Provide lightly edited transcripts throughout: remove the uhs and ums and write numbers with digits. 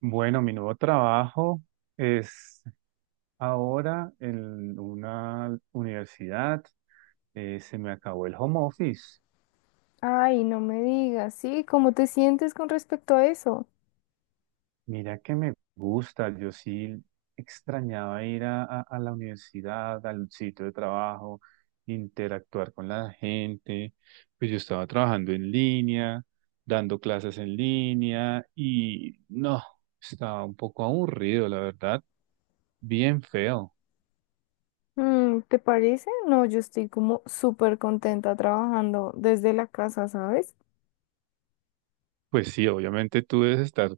Bueno, mi nuevo trabajo es ahora en una universidad. Se me acabó el home office. Ay, no me digas, ¿sí? ¿Cómo te sientes con respecto a eso? Mira que me gusta. Yo sí extrañaba ir a la universidad, al sitio de trabajo, interactuar con la gente. Pues yo estaba trabajando en línea, dando clases en línea y no, estaba un poco aburrido, la verdad, bien feo. ¿Te parece? No, yo estoy como súper contenta trabajando desde la casa, ¿sabes? Pues sí, obviamente tú debes estar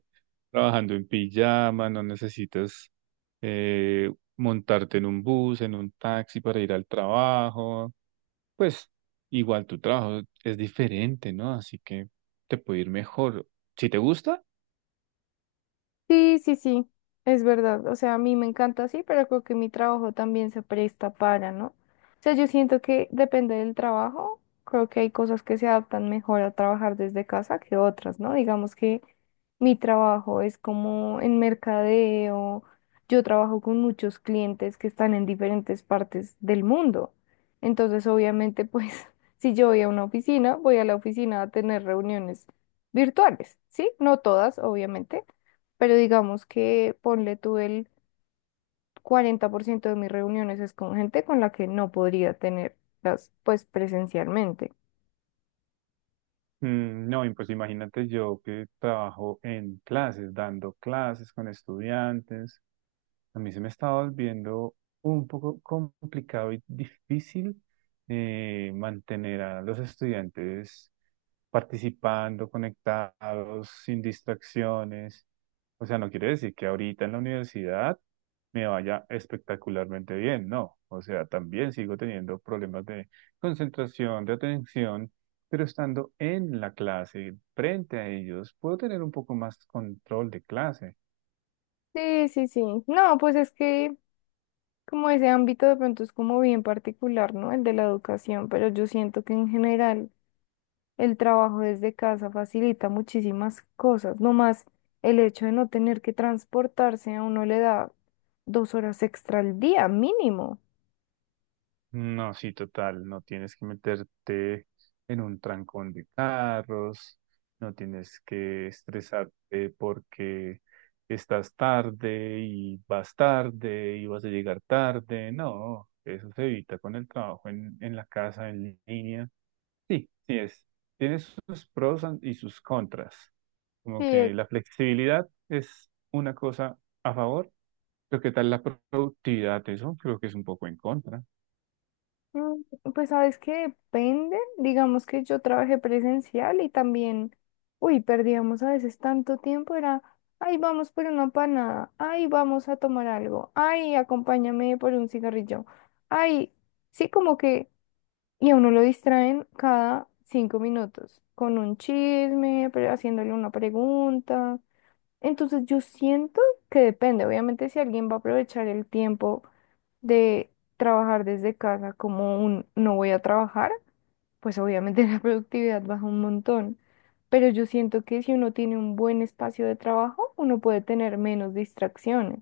trabajando en pijama, no necesitas eh, montarte en un bus, en un taxi para ir al trabajo. Pues igual tu trabajo es diferente, ¿no? Así que te puede ir mejor. Si te gusta, Sí, sí, sí, es verdad. O sea, a mí me encanta así, pero creo que mi trabajo también se presta para, ¿no? O sea, yo siento que depende del trabajo. Creo que hay cosas que se adaptan mejor a trabajar desde casa que otras, ¿no? Digamos que mi trabajo es como en mercadeo. Yo trabajo con muchos clientes que están en diferentes partes del mundo. Entonces, obviamente, pues, si yo voy a una oficina, voy a la oficina a tener reuniones virtuales, ¿sí? No todas, obviamente, pero digamos que ponle tú el 40% de mis reuniones es con gente con la que no podría tenerlas pues presencialmente. mm, no, y pues imagínate yo que trabajo en clases, dando clases con estudiantes. A mí se me estaba volviendo un poco complicado y difícil, mantener a los estudiantes participando, conectados, sin distracciones. O sea, no quiere decir que ahorita en la universidad me vaya espectacularmente bien, no. O sea, también sigo teniendo problemas de concentración, de atención, pero estando en la clase, frente a ellos, puedo tener un poco más control de clase. Sí, sí, sí. No, pues es que como ese ámbito de pronto es como bien particular, ¿no? El de la educación, pero yo siento que en general el trabajo desde casa facilita muchísimas cosas. No más el hecho de no tener que transportarse a uno le da 2 horas extra al día mínimo. No, sí, total, no tienes que meterte en un trancón de carros, no tienes que estresarte porque estás tarde y vas a llegar tarde, no, eso se evita con el trabajo en la casa, en línea. Sí, sí es, tiene sus y sus contras, como Sí. que la flexibilidad es una cosa a favor, pero ¿qué tal la productividad? Eso creo que es un poco en contra. Mm, Pues sabes que depende, digamos que yo trabajé presencial y también, uy, perdíamos a veces tanto tiempo, era, ay, vamos por una panada, ay, vamos a tomar algo, ay, acompáñame por un cigarrillo, ay, sí, como que, y a uno lo distraen cada 5 minutos con un chisme, haciéndole una pregunta. Entonces yo siento que depende, obviamente si alguien va a aprovechar el tiempo de trabajar desde casa como un no voy a trabajar, pues obviamente la productividad baja un montón. Pero yo siento que si uno tiene un buen espacio de trabajo, uno puede tener menos distracciones.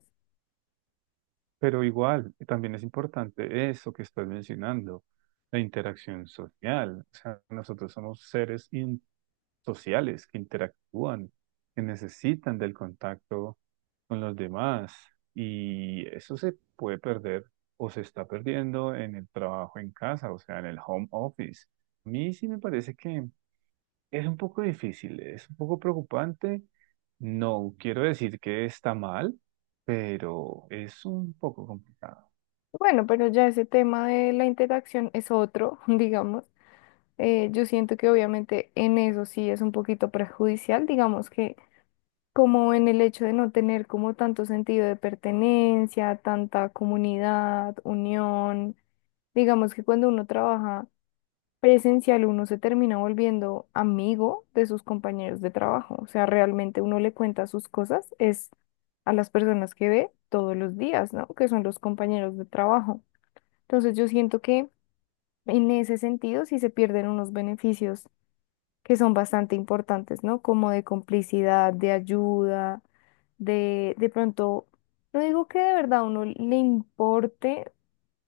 Pero igual, también es importante eso que estás mencionando, la interacción social. O sea, nosotros somos sociales que interactúan, que necesitan del contacto con los demás. Y eso se puede perder o se está perdiendo en el trabajo en casa, o sea, en el home office. A mí sí me parece que es un poco difícil, es un poco preocupante. No quiero decir que está mal, pero es un poco complicado. Bueno, pero ya ese tema de la interacción es otro, digamos. Yo siento que obviamente en eso sí es un poquito perjudicial, digamos que como en el hecho de no tener como tanto sentido de pertenencia, tanta comunidad, unión. Digamos que cuando uno trabaja presencial uno se termina volviendo amigo de sus compañeros de trabajo. O sea, realmente uno le cuenta sus cosas, es a las personas que ve todos los días, ¿no? Que son los compañeros de trabajo. Entonces yo siento que en ese sentido sí se pierden unos beneficios que son bastante importantes, ¿no? Como de complicidad, de ayuda, de pronto, no digo que de verdad uno le importe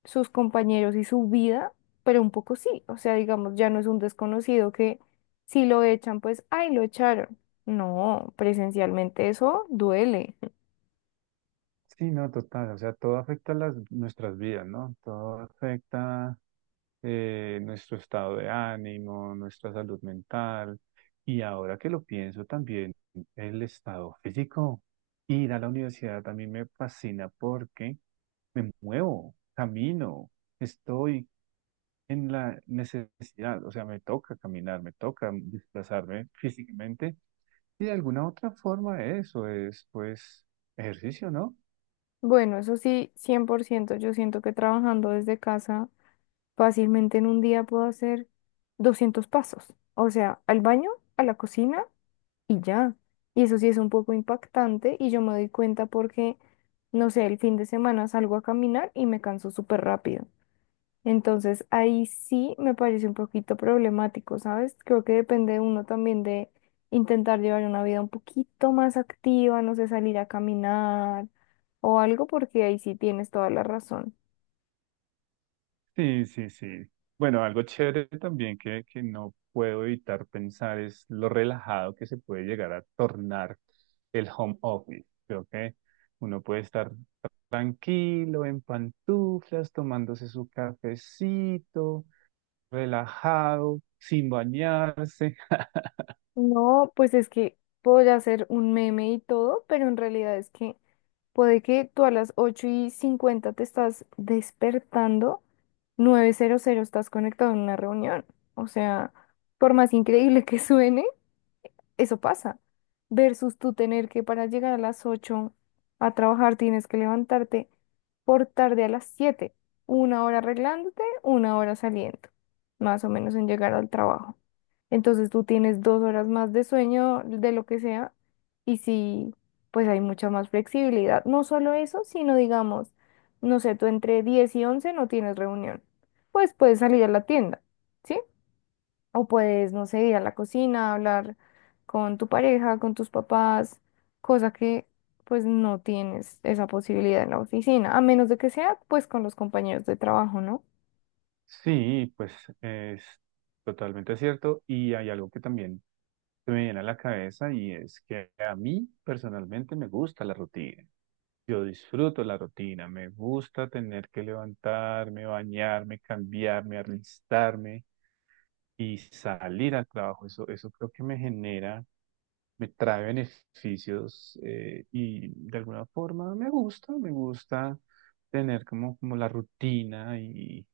sus compañeros y su vida, pero un poco sí, o sea, digamos, ya no es un desconocido que si lo echan, pues, ay, lo echaron. No, presencialmente eso duele. Sí, no, total, o sea, todo afecta nuestras vidas, ¿no? Todo afecta, nuestro estado de ánimo, nuestra salud mental y ahora que lo pienso también, el estado físico. Ir a la universidad también me fascina porque me muevo, camino, estoy en la necesidad, o sea, me toca caminar, me toca desplazarme físicamente y de alguna otra forma eso es pues ejercicio, ¿no? Bueno, eso sí, 100%. Yo siento que trabajando desde casa, fácilmente en un día puedo hacer 200 pasos, o sea, al baño, a la cocina y ya. Y eso sí es un poco impactante y yo me doy cuenta porque, no sé, el fin de semana salgo a caminar y me canso súper rápido. Entonces, ahí sí me parece un poquito problemático, ¿sabes? Creo que depende uno también de intentar llevar una vida un poquito más activa, no sé, salir a caminar o algo, porque ahí sí tienes toda la razón. Sí, sí, sí. Bueno, algo chévere también que no puedo evitar pensar es lo relajado que se puede llegar a tornar el home office. Creo que uno puede estar tranquilo, en pantuflas, tomándose su cafecito, relajado, sin bañarse. No, pues es que puedo hacer un meme y todo, pero en realidad es que puede que tú a las 8:50 te estás despertando, 9:00 estás conectado en una reunión. O sea, por más increíble que suene. Eso pasa. Versus tú tener que para llegar a las 8 a trabajar tienes que levantarte por tarde a las 7, una hora arreglándote, una hora saliendo, más o menos en llegar al trabajo. Entonces tú tienes 2 horas más de sueño, de lo que sea, y sí, pues hay mucha más flexibilidad. No solo eso, sino digamos, no sé, tú entre 10 y 11 no tienes reunión, pues puedes salir a la tienda, ¿sí? O puedes, no sé, ir a la cocina, hablar con tu pareja, con tus papás, cosa que pues no tienes esa posibilidad en la oficina, a menos de que sea pues con los compañeros de trabajo, ¿no? Sí, pues es totalmente cierto. Y hay algo que también se me viene a la cabeza y es que a mí personalmente me gusta la rutina. Yo disfruto la rutina, me gusta tener que levantarme, bañarme, cambiarme, arristarme y salir al trabajo. Eso creo que me genera, me trae beneficios, y de alguna forma me gusta tener como la rutina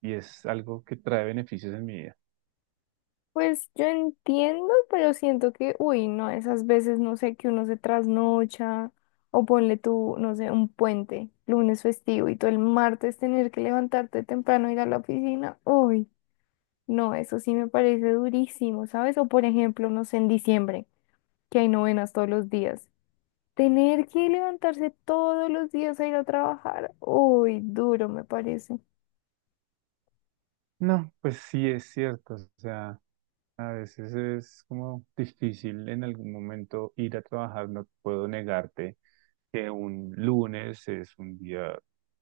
y es algo que trae beneficios en mi vida. Pues yo entiendo, pero siento que, uy, no, esas veces, no sé, que uno se trasnocha o ponle tú, no sé, un puente, lunes festivo y tú el martes tener que levantarte temprano, ir a la oficina, uy, no, eso sí me parece durísimo, ¿sabes? O por ejemplo, no sé, en diciembre, que hay novenas todos los días. Tener que levantarse todos los días a ir a trabajar, uy, duro me parece. No, pues sí es cierto, o sea. A veces es como difícil en algún momento ir a trabajar, no puedo negarte que un lunes es un día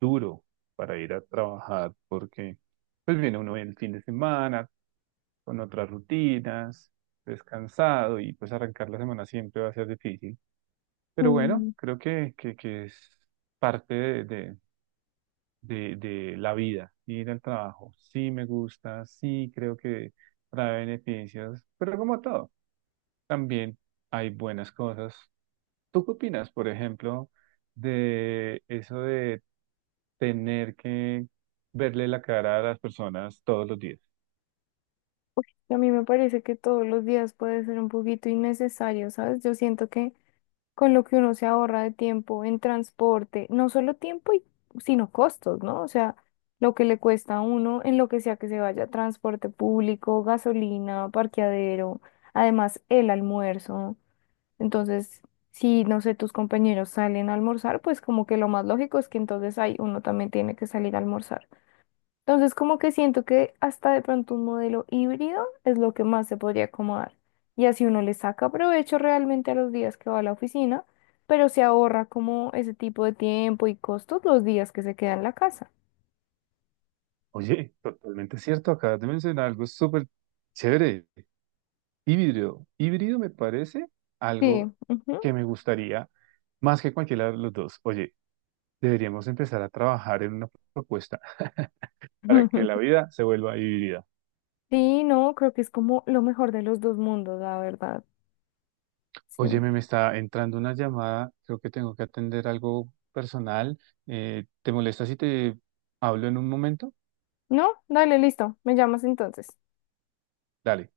duro para ir a trabajar porque pues viene uno el fin de semana con otras rutinas, descansado y pues arrancar la semana siempre va a ser difícil. Pero bueno, Mm, creo que es parte de la vida, ir al trabajo. Sí me gusta, sí creo que trae beneficios, pero como todo también hay buenas cosas. ¿Tú qué opinas, por ejemplo, de eso de tener que verle la cara a las personas todos los días? Y a mí me parece que todos los días puede ser un poquito innecesario, ¿sabes? Yo siento que con lo que uno se ahorra de tiempo en transporte, no solo tiempo, sino costos, ¿no? O sea, lo que le cuesta a uno en lo que sea que se vaya, transporte público, gasolina, parqueadero, además el almuerzo. Entonces, si, no sé, tus compañeros salen a almorzar, pues como que lo más lógico es que entonces ahí uno también tiene que salir a almorzar. Entonces, como que siento que hasta de pronto un modelo híbrido es lo que más se podría acomodar. Y así uno le saca provecho realmente a los días que va a la oficina, pero se ahorra como ese tipo de tiempo y costos los días que se queda en la casa. Oye, totalmente cierto, acabas de mencionar algo súper chévere. Híbrido. Híbrido me parece Sí, algo que ujú. me gustaría más que cualquiera de los dos. Oye, deberíamos empezar a trabajar en una propuesta para que la vida se vuelva híbrida. Sí, no, creo que es como lo mejor de los dos mundos, la verdad. Sí. Óyeme, me está entrando una llamada, creo que tengo que atender algo personal. ¿Te molesta si te hablo en un momento? No, dale, listo. Me llamas entonces. Dale.